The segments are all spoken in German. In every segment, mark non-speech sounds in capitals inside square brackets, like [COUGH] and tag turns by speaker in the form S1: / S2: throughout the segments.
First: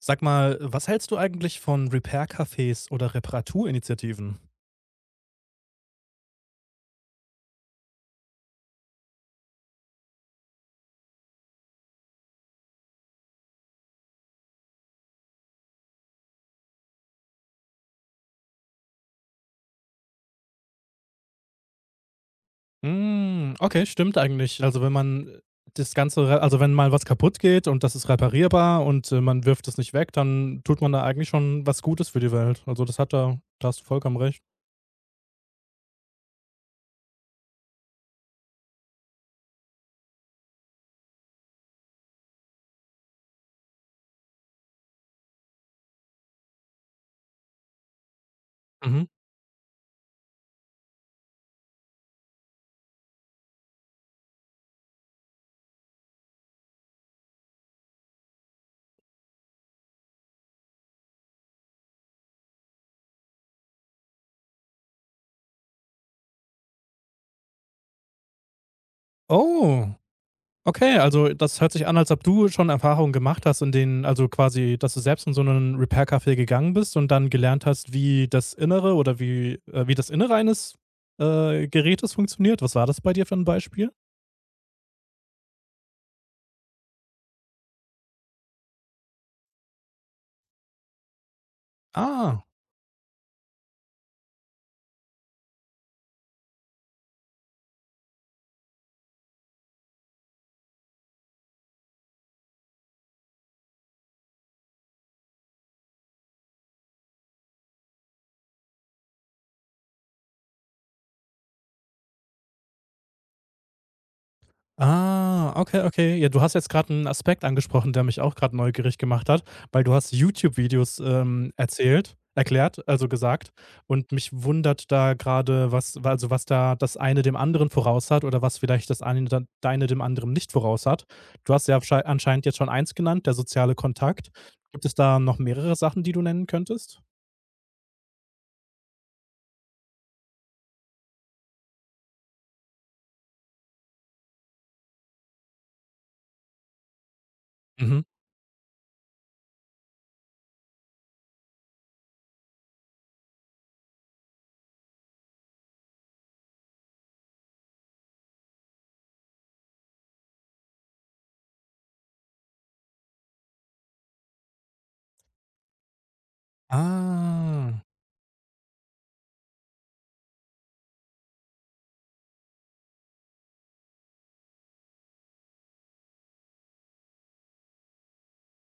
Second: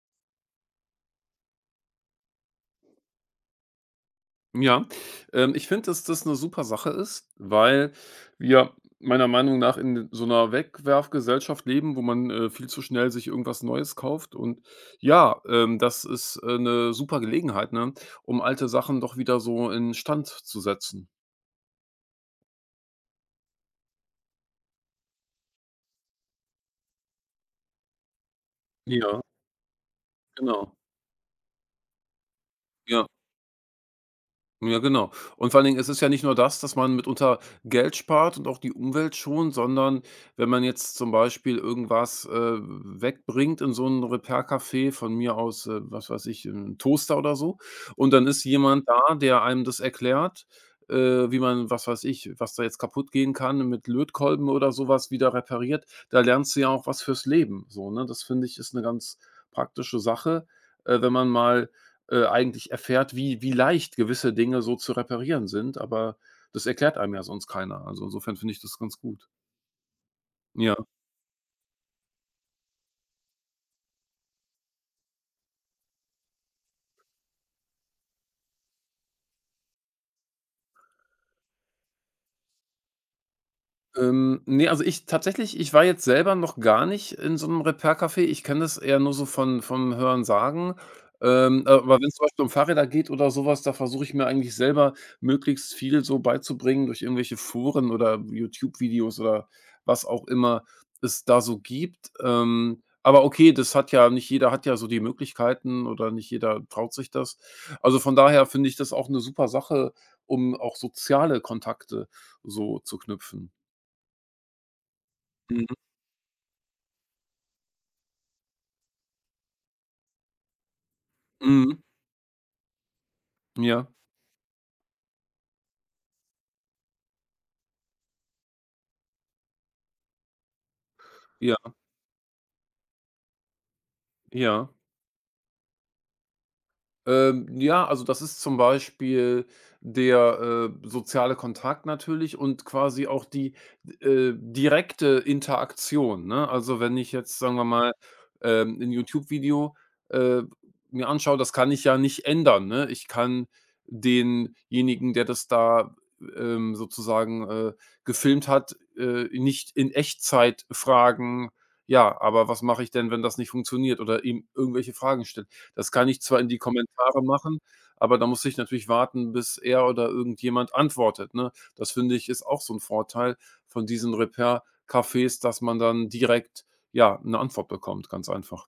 S1: Sag mal, was hältst du eigentlich von Repair-Cafés oder Reparaturinitiativen?
S2: Ja, ich finde, dass das eine super Sache ist, weil wir meiner Meinung nach in so einer Wegwerfgesellschaft leben, wo man viel zu schnell sich irgendwas Neues kauft, und ja, das ist 'ne super Gelegenheit, ne, um alte Sachen doch wieder so in Stand zu setzen.
S1: Hm, okay, stimmt eigentlich. Also, wenn man das Ganze re also, wenn mal was kaputt geht und das ist reparierbar und,
S2: Ja,
S1: man wirft es nicht weg, dann
S2: genau.
S1: tut man da eigentlich schon was Gutes für die Welt. Also, das
S2: Ja.
S1: hat da da hast du vollkommen recht.
S2: Ja, genau. Und vor allen Dingen, es ist ja nicht nur das, dass man mitunter Geld spart und auch die Umwelt schont, sondern wenn man jetzt zum Beispiel irgendwas wegbringt in so ein Repair-Café, von mir aus was weiß ich, ein Toaster oder so, und dann ist jemand
S1: Mhm.
S2: da, der einem das erklärt wie man, was weiß ich, was da jetzt kaputt gehen kann, mit Lötkolben oder sowas wieder repariert. Da lernst du ja auch was fürs Leben so, ne? Das finde ich, ist eine ganz praktische Sache wenn man mal eigentlich erfährt, wie leicht gewisse Dinge so zu reparieren sind, aber das erklärt einem ja sonst keiner. Also, insofern finde ich das ganz gut.
S1: Oh,
S2: Ja.
S1: okay, also das hört sich an, als ob du schon Erfahrungen gemacht hast, in denen also quasi, dass du selbst in so einen Repair-Café gegangen bist und dann gelernt hast, wie das Innere oder wie wie das Innere eines, Gerätes funktioniert. Was war das bei dir für ein Beispiel?
S2: Ne, also ich tatsächlich ich war jetzt selber noch gar nicht in so einem Repair-Café. Ich kenne das eher nur so von vom Hörensagen. Aber wenn es zum Beispiel
S1: Ah.
S2: um Fahrräder geht oder sowas, da versuche ich mir eigentlich selber möglichst viel so beizubringen durch irgendwelche Foren oder YouTube-Videos oder was auch immer es da so gibt. Aber okay, das hat ja nicht jeder, hat ja so die Möglichkeiten oder nicht jeder traut sich das. Also, von daher finde ich das auch eine super Sache, um auch soziale Kontakte so zu knüpfen.
S1: Ah,
S2: Mhm,
S1: okay, okay. Ja, du hast jetzt gerade einen Aspekt angesprochen, der mich auch gerade neugierig gemacht hat, weil du hast YouTube-Videos,
S2: mhm.
S1: erzählt erklärt, also gesagt.
S2: Ja,
S1: Und mich wundert da gerade, was da das eine dem anderen voraus hat oder was vielleicht das eine dann deine dem anderen nicht voraus hat. Du
S2: ja,
S1: hast ja abschei anscheinend jetzt schon eins genannt, der soziale Kontakt.
S2: ja.
S1: Gibt es da noch mehrere Sachen, die du nennen könntest?
S2: Ja, also das ist zum Beispiel der soziale Kontakt, natürlich, und quasi auch die direkte Interaktion, ne? Also, wenn ich jetzt, sagen wir mal,
S1: Mhm.
S2: 'n YouTube-Video, äh, mir anschaue, das kann ich ja nicht ändern, ne? Ich kann denjenigen, der das da, sozusagen gefilmt hat nicht in Echtzeit fragen: „Ja, aber was mache ich denn, wenn das nicht funktioniert?" oder ihm irgendwelche Fragen stellen. Das kann ich zwar in die Kommentare machen,
S1: Ah.
S2: aber da muss ich natürlich warten, bis er oder irgendjemand antwortet, ne? Das finde ich, ist auch so 'n Vorteil von diesen Repair-Cafés, dass man dann direkt, ja, 'ne Antwort bekommt, ganz einfach.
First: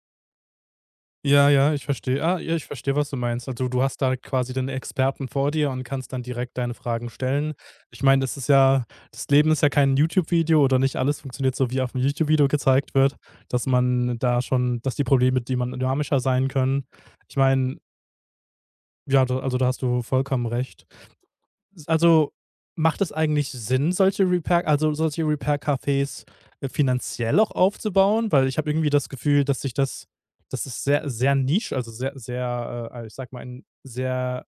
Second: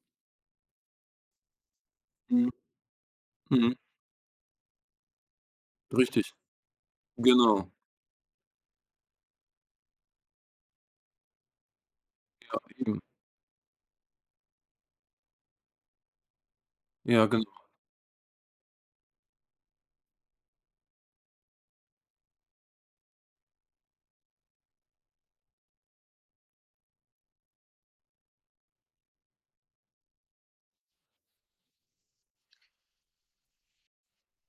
S1: Ja, ja, ich verstehe. Ah,
S2: Mhm,
S1: ja, ich verstehe, was du meinst. Also,
S2: mhm,
S1: du hast da quasi den Experten vor dir und kannst dann
S2: richtig.
S1: direkt deine Fragen stellen.
S2: Genau,
S1: Ich meine, das Leben ist ja kein YouTube-Video oder nicht alles funktioniert so, wie auf dem YouTube-Video gezeigt
S2: eben.
S1: wird, dass die Probleme, die man dynamischer sein können.
S2: Ja,
S1: Ich
S2: genau.
S1: meine, ja, da hast du vollkommen recht also, macht es eigentlich Sinn, solche Repair-Cafés, finanziell auch aufzubauen? Weil ich habe irgendwie das Gefühl, dass sich das das ist sehr sehr Nisch, also sehr sehr, ich sage mal, ein sehr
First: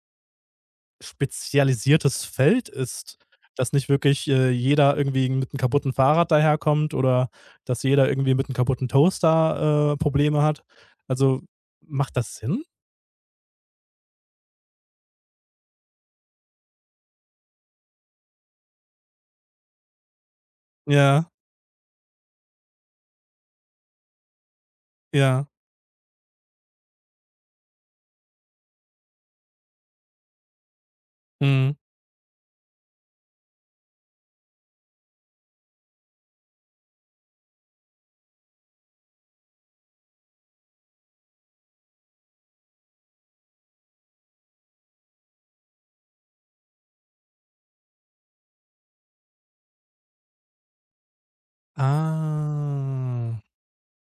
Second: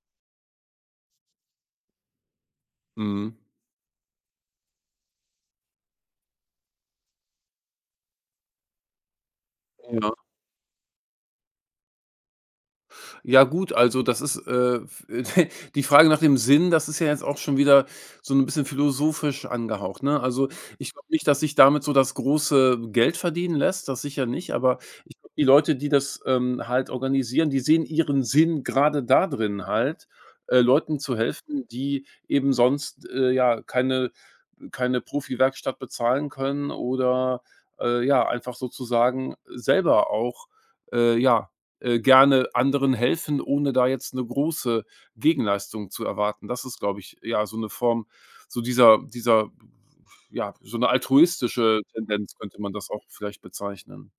S1: spezialisiertes Feld ist,
S2: Mhm.
S1: dass nicht wirklich, jeder irgendwie mit einem kaputten Fahrrad daherkommt oder dass jeder irgendwie mit einem kaputten Toaster,
S2: Ja.
S1: Probleme hat. Also, macht das Sinn?
S2: Ja gut, also das ist [LAUGHS] die Frage nach dem Sinn, das ist ja jetzt auch schon wieder so ein bisschen philosophisch angehaucht, ne? Also, ich glaube nicht,
S1: Ja,
S2: dass sich damit so das große Geld verdienen lässt, das sicher nicht, aber ich glaube, die
S1: ja.
S2: Leute, die das, halt organisieren, die sehen ihren Sinn gerade da drin halt Leuten zu helfen,
S1: Mhm.
S2: die eben sonst ja, keine Profi-Werkstatt bezahlen können, oder ja, einfach sozusagen selber auch ja gerne anderen helfen, ohne da jetzt eine große Gegenleistung zu erwarten. Das ist, glaube ich, ja, so eine Form, so dieser, ja, so eine altruistische Tendenz könnte man das auch
S1: Ah.
S2: vielleicht bezeichnen.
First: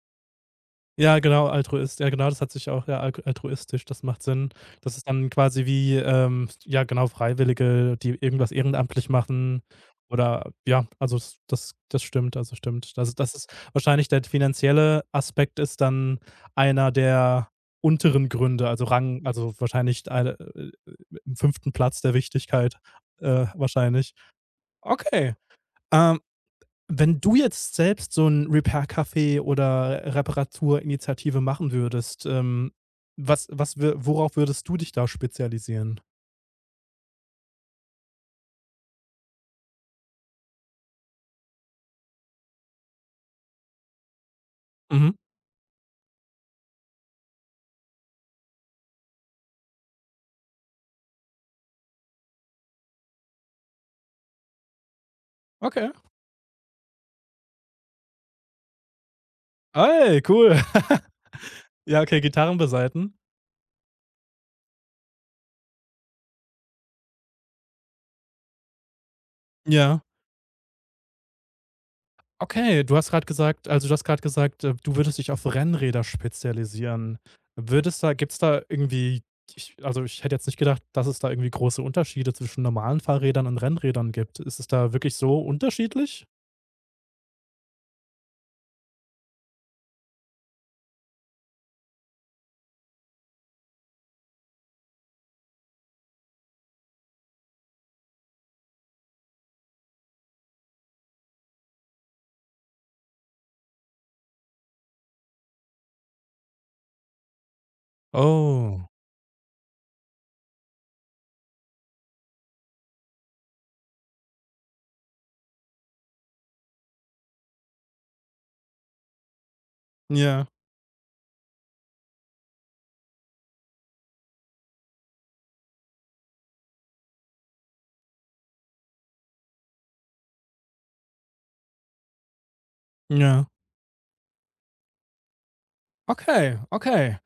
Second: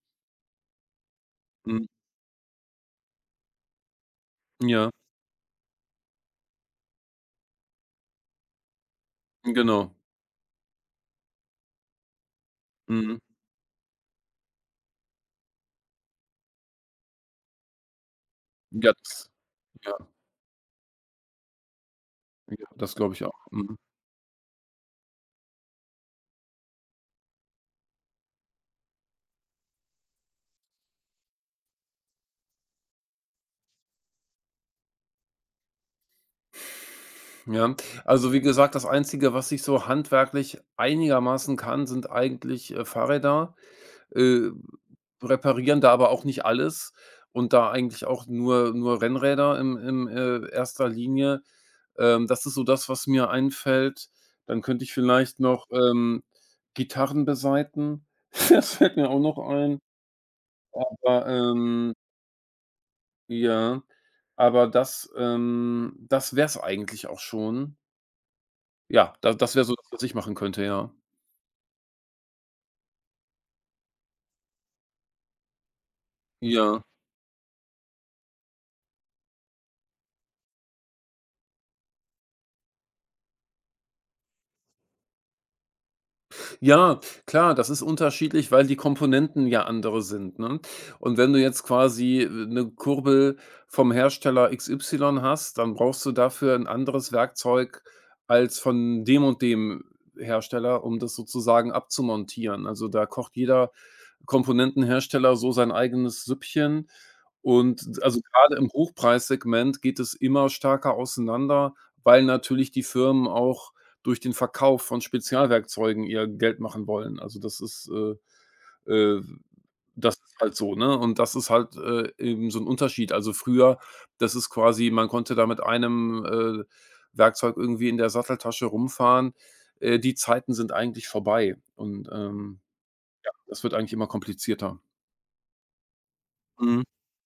S1: Ja, genau,
S2: Mhm.
S1: Altruist. Ja, genau, das hat sich auch ja, al altruistisch, das macht Sinn.
S2: Ja,
S1: Das ist dann quasi wie, ja genau, Freiwillige, die irgendwas ehrenamtlich machen
S2: genau.
S1: oder ja, also s das das stimmt, also stimmt. Das
S2: Mhm.
S1: das ist wahrscheinlich der finanzielle Aspekt ist dann einer der unteren Gründe, also
S2: Ja,
S1: Rang also
S2: ja,
S1: wahrscheinlich eine im fünften Platz der
S2: ja,
S1: Wichtigkeit,
S2: das glaube ich auch. Mhm.
S1: wahrscheinlich. Okay. Ähm Wenn du jetzt selbst so ein Repair-Café oder Reparaturinitiative machen würdest, was was wür worauf würdest du dich da spezialisieren?
S2: Ja, also, wie gesagt, das Einzige, was ich so handwerklich einigermaßen kann, sind eigentlich Fahrräder. äh,
S1: Mhm.
S2: Reparieren da aber auch nicht alles und da eigentlich auch nur Rennräder im erster Linie. Das ist so das, was mir einfällt. Dann könnte ich vielleicht noch,
S1: Okay.
S2: Gitarren besaiten. [LAUGHS] Das fällt mir auch noch ein.
S1: Ey, cool. [LAUGHS]
S2: Aber, ähm
S1: Ja, okay, Gitarren besaiten.
S2: ja, aber das, das wär's eigentlich auch schon. Ja, da das wäre so das,
S1: Ja.
S2: was ich machen könnte, ja.
S1: Okay, du hast gerade gesagt, du würdest dich auf Rennräder
S2: Ja.
S1: spezialisieren. Würdest da gibt's da irgendwie ich also, ich hätte jetzt nicht gedacht, dass es da irgendwie große Unterschiede zwischen normalen Fahrrädern und Rennrädern gibt. Ist es da wirklich so unterschiedlich?
S2: Ja, klar, das ist unterschiedlich, weil die Komponenten ja andere sind, ne? Und wenn du jetzt quasi eine Kurbel vom Hersteller XY hast, dann brauchst du dafür ein anderes Werkzeug als von dem und dem Hersteller, um das sozusagen abzumontieren. Also, da kocht jeder Komponentenhersteller so sein eigenes Süppchen, und also, gerade im
S1: Oh,
S2: Hochpreissegment geht es immer stärker auseinander, weil natürlich die Firmen auch durch den Verkauf von Spezialwerkzeugen ihr Geld machen wollen. Also, äh, äh das ist
S1: ja.
S2: halt so, ne? Und das ist halt eben so ein Unterschied. Also, früher, das ist quasi, man konnte da mit einem Werkzeug irgendwie in der Satteltasche rumfahren. Die Zeiten sind eigentlich vorbei, und,
S1: Ja.
S2: das wird eigentlich immer komplizierter.
S1: Okay,
S2: Mhm,
S1: okay.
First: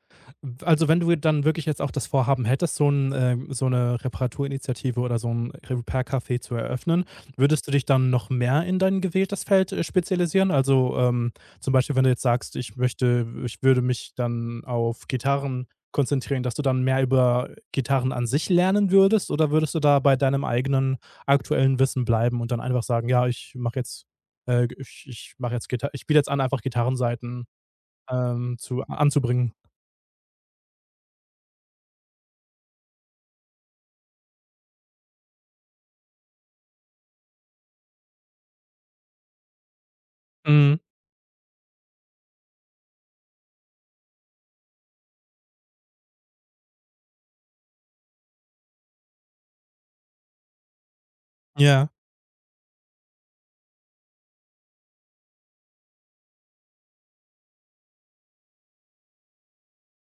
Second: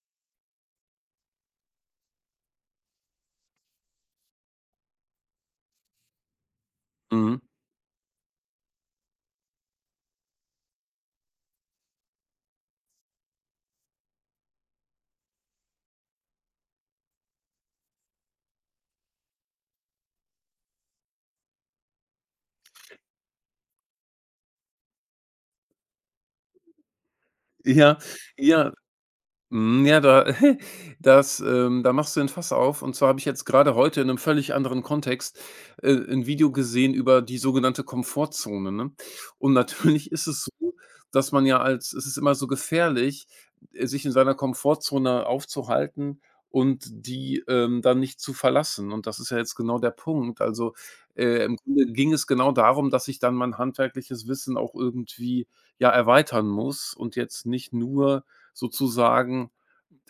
S1: Wenn du dann wirklich jetzt auch das Vorhaben hättest, so 'ne Reparaturinitiative oder so ein Repair-Café zu eröffnen,
S2: mhm.
S1: würdest du dich dann noch mehr in dein gewähltes Feld, spezialisieren? Also, zum Beispiel, wenn du jetzt sagst: „Ich würde mich dann auf Gitarren konzentrieren“, dass du dann mehr über Gitarren an sich lernen würdest? Oder würdest du da bei deinem eigenen aktuellen Wissen bleiben und dann einfach sagen: „Ja, ich biete jetzt an, einfach Gitarrenseiten
S2: Ja, ja.
S1: zu anzubringen.
S2: Hm, ja, da [LAUGHS] da machst du 'n Fass auf. Und zwar habe ich jetzt gerade heute in einem völlig anderen Kontext 'n Video gesehen über die sogenannte Komfortzone, ne? Und [LAUGHS] natürlich ist es so,
S1: Mhm.
S2: dass man ja, als es ist, immer so gefährlich sich in seiner Komfortzone aufzuhalten und die dann nicht zu verlassen. Und das ist ja jetzt genau der Punkt. Also im Grunde
S1: Ja,
S2: ging es genau darum, dass ich dann mein handwerkliches Wissen auch irgendwie, ja, erweitern muss, und jetzt nicht nur sozusagen,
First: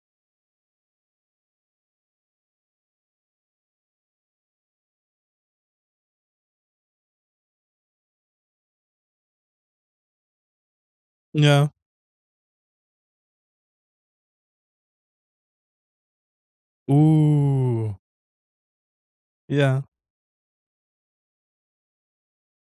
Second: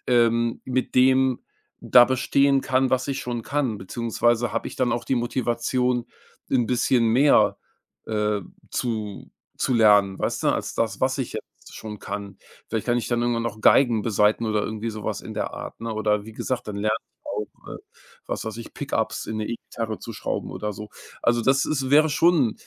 S2: mit dem da bestehen kann, was ich schon kann, beziehungsweise habe ich dann auch die Motivation, ein bisschen mehr, äh, zu lernen, weißt du, als das, was ich
S1: ja.
S2: jetzt schon kann. Vielleicht kann ich dann irgendwann auch Geigen besaiten oder irgendwie sowas in der Art, ne? Oder wie gesagt, dann lerne ich auch, äh,
S1: Uh,
S2: was weiß ich, Pickups in eine
S1: ja.
S2: E-Gitarre zu schrauben oder so. Also, das ist, wäre schon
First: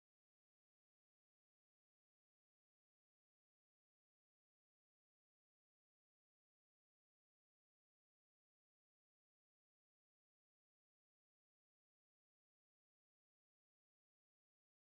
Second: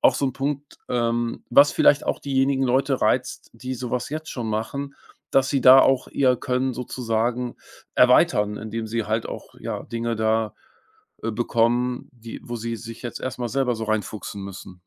S2: auch so ein Punkt, was vielleicht auch diejenigen Leute reizt, die sowas jetzt schon machen, dass sie da auch ihr Können sozusagen erweitern, indem sie halt auch, ja, Dinge da bekommen, die, wo sie sich jetzt erst mal selber so reinfuchsen müssen.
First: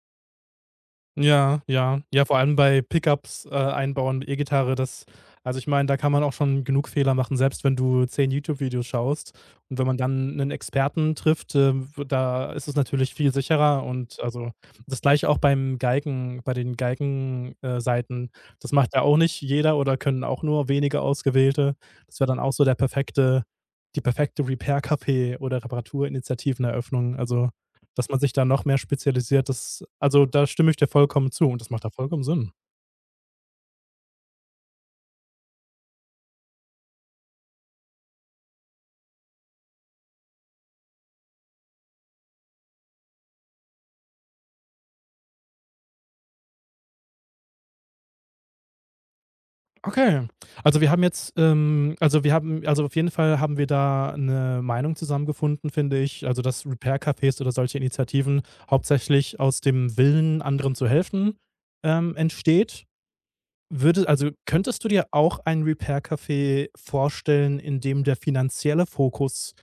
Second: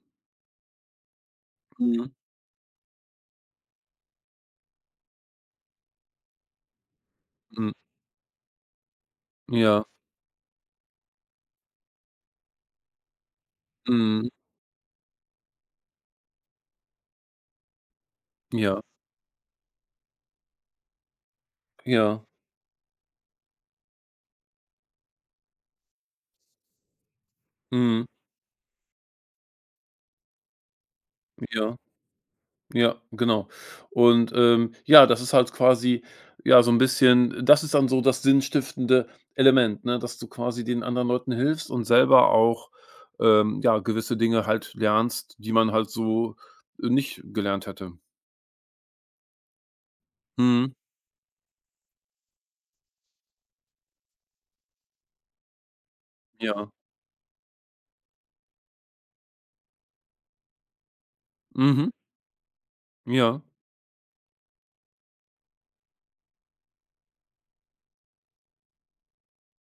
S1: Ja, ja.
S2: Mhm.
S1: Ja, vor allem bei Pickups, einbauen mit E-Gitarre, das also ich meine, da kann man auch schon genug Fehler machen, selbst
S2: Mhm.
S1: wenn du 10 YouTube-Videos schaust. Und
S2: Ja.
S1: wenn man dann einen Experten trifft, w da ist es natürlich viel sicherer und
S2: Mhm.
S1: also das Gleiche auch bei den Geigen Saiten. Das
S2: Ja.
S1: macht ja auch nicht jeder oder können auch nur wenige Ausgewählte. Das
S2: Ja.
S1: wäre dann auch so der perfekte die perfekte Repair-Café oder Reparaturinitiativeneröffnung. Also
S2: Mhm.
S1: dass man sich da noch mehr spezialisiert, da stimme ich dir vollkommen zu und das
S2: Ja.
S1: macht da vollkommen Sinn.
S2: Ja, genau. Und, ja, das ist halt quasi, ja, so 'n bisschen das ist dann so das sinnstiftende Element, ne, dass du quasi den anderen Leuten hilfst und selber auch, ja, gewisse Dinge halt lernst, die man halt so nicht gelernt hätte.
S1: Okay.
S2: Mhm.
S1: Also, wir haben jetzt, also, wir haben also, auf jeden Fall haben wir da eine Meinung zusammengefunden, finde ich. Also, dass
S2: Ja.
S1: Repair-Cafés oder solche Initiativen hauptsächlich aus dem Willen, anderen zu helfen,
S2: Mhm.
S1: entsteht.
S2: Ja.
S1: Könntest du dir auch ein Repair-Café vorstellen, in dem der finanzielle Fokus,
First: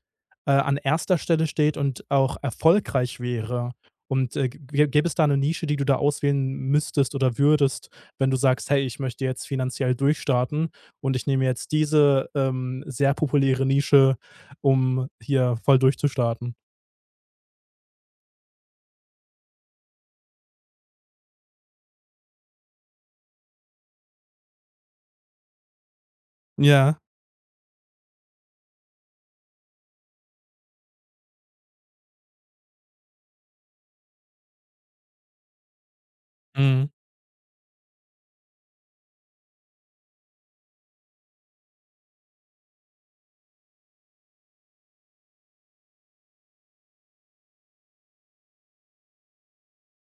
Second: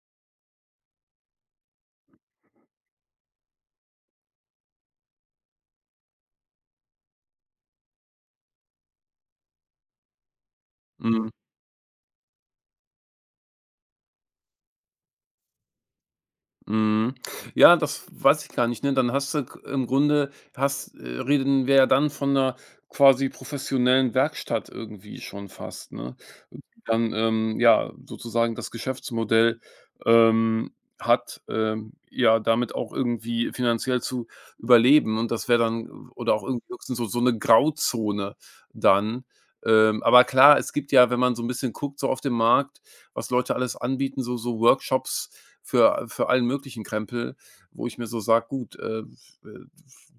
S1: an erster Stelle steht und auch erfolgreich wäre? Und, gä gäbe es da eine Nische, die du da auswählen müsstest oder würdest, wenn du sagst: „Hey, ich möchte jetzt finanziell durchstarten und ich
S2: Mhm.
S1: nehme jetzt diese, sehr populäre Nische, um hier voll durchzustarten?“
S2: Mhm. Ja, das weiß ich gar nicht, ne? Dann hast du k im Grunde hast reden wir ja dann von einer quasi professionellen Werkstatt irgendwie schon fast, ne? Die
S1: Ja,
S2: Dann, ja, sozusagen das Geschäftsmodell, ähm, hat, ja, damit auch irgendwie finanziell zu überleben, und das wäre dann, oder auch irgendwie
S1: mhm.
S2: höchstens so, eine Grauzone dann. Aber klar, es gibt ja, wenn man so ein bisschen guckt, so auf dem Markt, was Leute alles anbieten, so Workshops für allen möglichen Krempel, wo ich mir so sage: „Gut, w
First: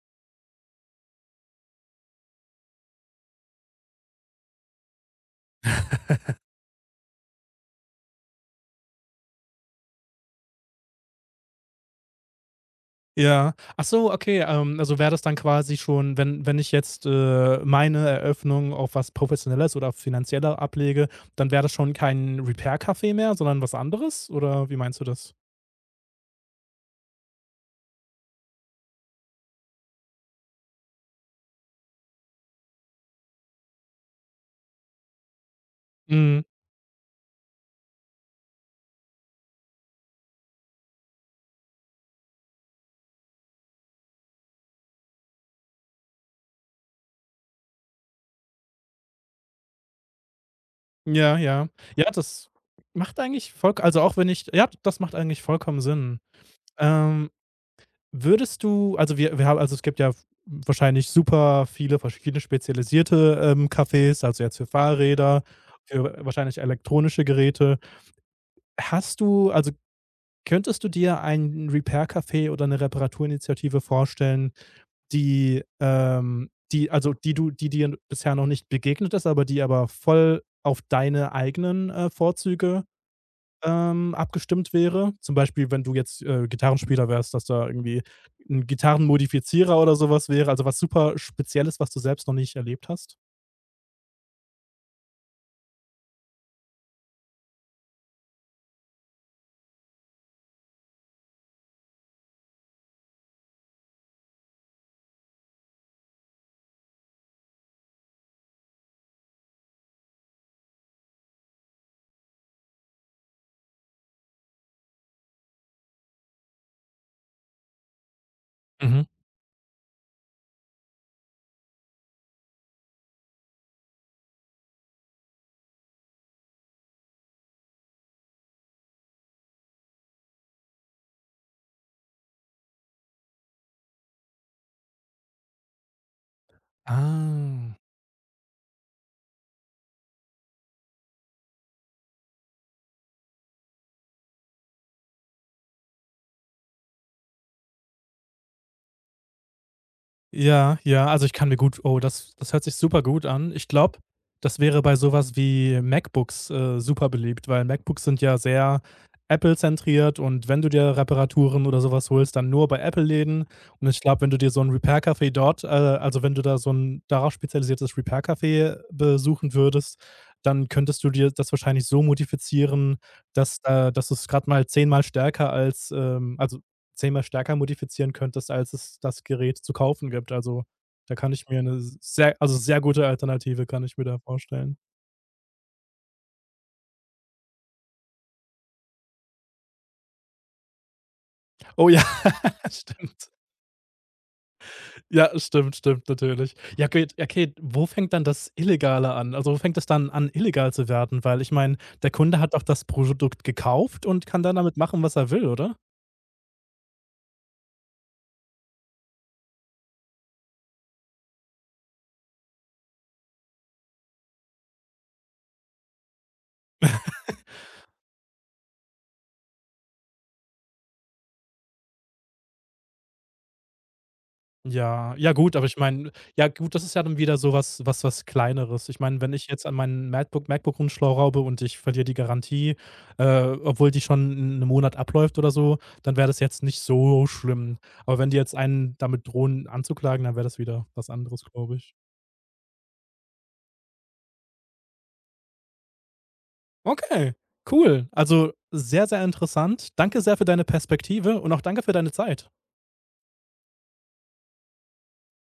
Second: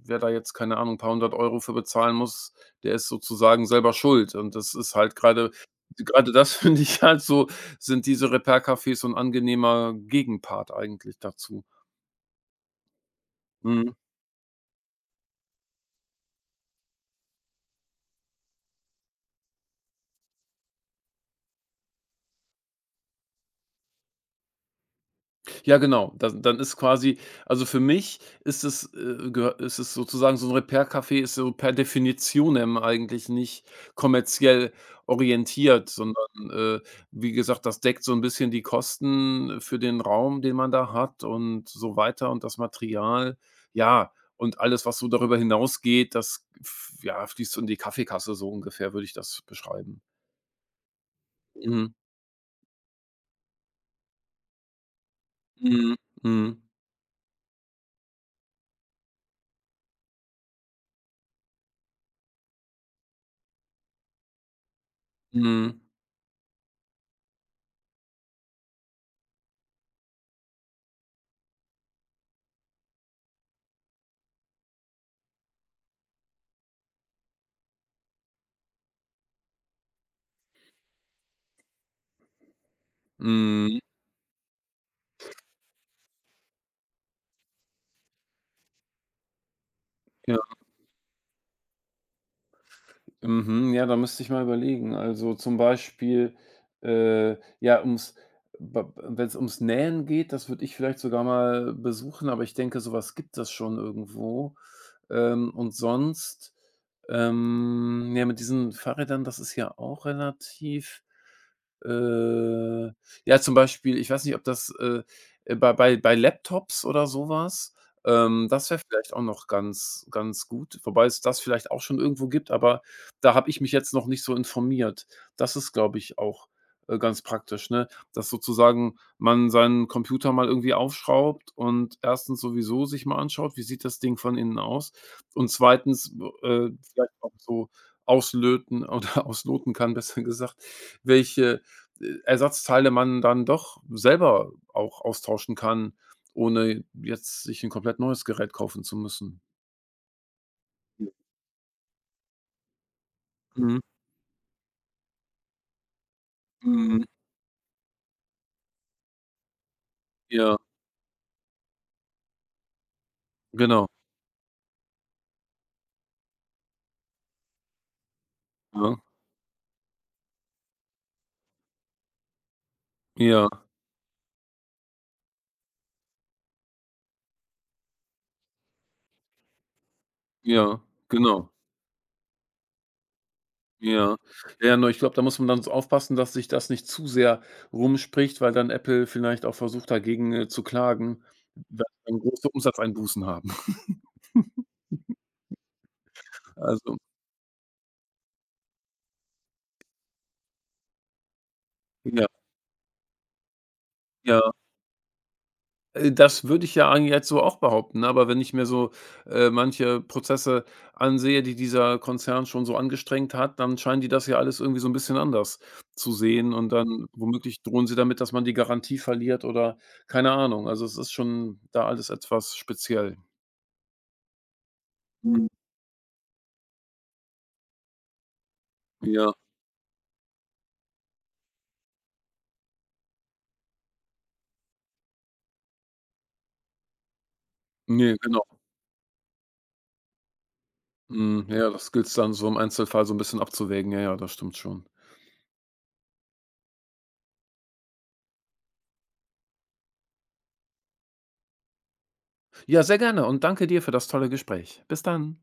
S2: wer da jetzt, keine Ahnung, ein paar hundert Euro für bezahlen muss, der ist sozusagen selber schuld." Und das ist halt gerade das [LAUGHS] finde ich halt so, sind diese Repair-Cafés so ein angenehmer Gegenpart eigentlich dazu.
S1: Ja. Ach
S2: Mhm.
S1: so, okay, also wäre das dann quasi schon, wenn ich jetzt, meine Eröffnung auf was Professionelles oder Finanzieller ablege, dann wäre das schon kein Repair-Café mehr, sondern was anderes? Oder wie meinst du das?
S2: Ja, genau. Dann ist quasi, also für mich ist es sozusagen, so ein Repair-Café ist so per definitionem eigentlich nicht kommerziell orientiert, sondern,
S1: Mhm.
S2: äh, wie gesagt, das deckt so ein bisschen die Kosten für den Raum, den man da hat und so weiter, und das Material. Ja, und alles, was so darüber hinausgeht, das f ja, fließt so in die Kaffeekasse, so ungefähr würde ich das beschreiben.
S1: Ja, ja.
S2: Mhm.
S1: Ja, das macht eigentlich voll. Also auch wenn ich ja, das macht eigentlich vollkommen
S2: Mhm.
S1: Sinn.
S2: Mhm.
S1: Ähm, würdest du also wir haben also es gibt ja wahrscheinlich super viele verschiedene spezialisierte, Cafés, also jetzt für Fahrräder,
S2: Mhm.
S1: für wahrscheinlich elektronische Geräte. Hast du also, könntest du dir ein Repair-Café oder eine Reparaturinitiative vorstellen, die, die also, die du die dir bisher noch nicht begegnet ist, aber voll auf deine eigenen, Vorzüge,
S2: Mhm.
S1: abgestimmt wäre? Zum Beispiel, wenn du jetzt, Gitarrenspieler wärst, dass da irgendwie ein Gitarrenmodifizierer oder sowas
S2: Mhm.
S1: wäre, also was super Spezielles, was du selbst noch nicht erlebt hast?
S2: Mhm, ja, da müsste ich mal überlegen. Also zum Beispiel ja, wenn es ums Nähen geht, das würde ich vielleicht sogar mal besuchen, aber ich denke, sowas gibt es schon irgendwo. Und sonst, ja, mit diesen Fahrrädern, das ist ja auch relativ, äh, ja, zum Beispiel, ich weiß nicht, ob das bei Laptops oder sowas das wäre
S1: Mhm.
S2: vielleicht auch noch ganz ganz gut, wobei es das vielleicht auch schon irgendwo gibt, aber da habe ich mich jetzt noch nicht so informiert. Das ist, glaube ich, auch ganz praktisch, ne, dass sozusagen man seinen Computer mal irgendwie aufschraubt und erstens sowieso sich mal anschaut, wie sieht das Ding von innen aus, und zweitens vielleicht auch so
S1: Ah.
S2: auslöten oder [LAUGHS] ausloten kann, besser gesagt, welche Ersatzteile man dann doch selber auch austauschen kann, ohne jetzt sich ein komplett neues Gerät kaufen zu müssen.
S1: Ja, ja, also ich kann mir gut oh, das hört sich super gut an. Ich
S2: Mhm,
S1: glaube, das wäre bei sowas wie MacBooks,
S2: mhm,
S1: super beliebt, weil MacBooks sind ja sehr Apple-zentriert und
S2: ja,
S1: wenn du dir Reparaturen oder sowas holst, dann nur bei Apple-Läden
S2: genau,
S1: und ich glaube, wenn du dir so ein Repair-Café dort also wenn du da so ein darauf spezialisiertes Repair-Café
S2: ne?
S1: besuchen würdest, dann könntest du dir das wahrscheinlich so modifizieren,
S2: Ja,
S1: dass du es gerade mal 10-mal stärker als, also 10-mal stärker modifizieren könntest, als es das Gerät zu kaufen gibt. Also,
S2: ja,
S1: da kann ich
S2: genau.
S1: mir eine sehr also, sehr gute Alternative kann ich mir
S2: Ja.
S1: da
S2: Ja,
S1: vorstellen.
S2: nur, ich glaube, da muss man dann so aufpassen, dass sich das nicht zu sehr rumspricht, weil dann Apple vielleicht auch versucht, dagegen zu klagen, dass
S1: Oh ja,
S2: dann große
S1: [LAUGHS]
S2: Umsatzeinbußen
S1: stimmt.
S2: haben. [LAUGHS]
S1: Ja, stimmt, stimmt, natürlich. Ja,
S2: Also,
S1: geht okay, wo fängt dann das Illegale an? Also, wo fängt es dann an, illegal zu werden? Weil ich meine, der
S2: ja,
S1: Kunde hat doch das Produkt gekauft und
S2: ja.
S1: kann dann damit machen, was er will, oder?
S2: Das würde ich ja eigentlich jetzt so auch behaupten, ne? Aber wenn ich mir so manche Prozesse ansehe, die dieser Konzern schon so angestrengt hat, dann scheinen die das ja alles irgendwie so ein bisschen anders zu sehen, und dann womöglich drohen sie damit, dass man die Garantie verliert oder keine Ahnung. Also, es ist schon da alles etwas speziell.
S1: Ja, ja
S2: Mhm.
S1: gut, aber ich meine ja gut, das ist ja dann wieder so was was Kleineres. Ich meine,
S2: Ja.
S1: wenn ich jetzt an meinen MacBook rumschraube und ich verliere die Garantie, äh, obwohl die schon 'n Monat abläuft oder so, dann wäre das jetzt nicht so schlimm.
S2: Ne,
S1: Aber wenn die
S2: genau.
S1: jetzt einen damit drohen anzuklagen, dann wäre das wieder was anderes,
S2: Mhm, ja,
S1: glaube
S2: das
S1: ich.
S2: gilt's dann so im Einzelfall so ein bisschen abzuwägen. Ja, ja, das stimmt schon.
S1: Okay, cool. Also, sehr, sehr interessant. Danke sehr für deine Perspektive und auch danke für deine Zeit.
S2: Ja, sehr gerne und danke dir für das tolle Gespräch. Bis dann.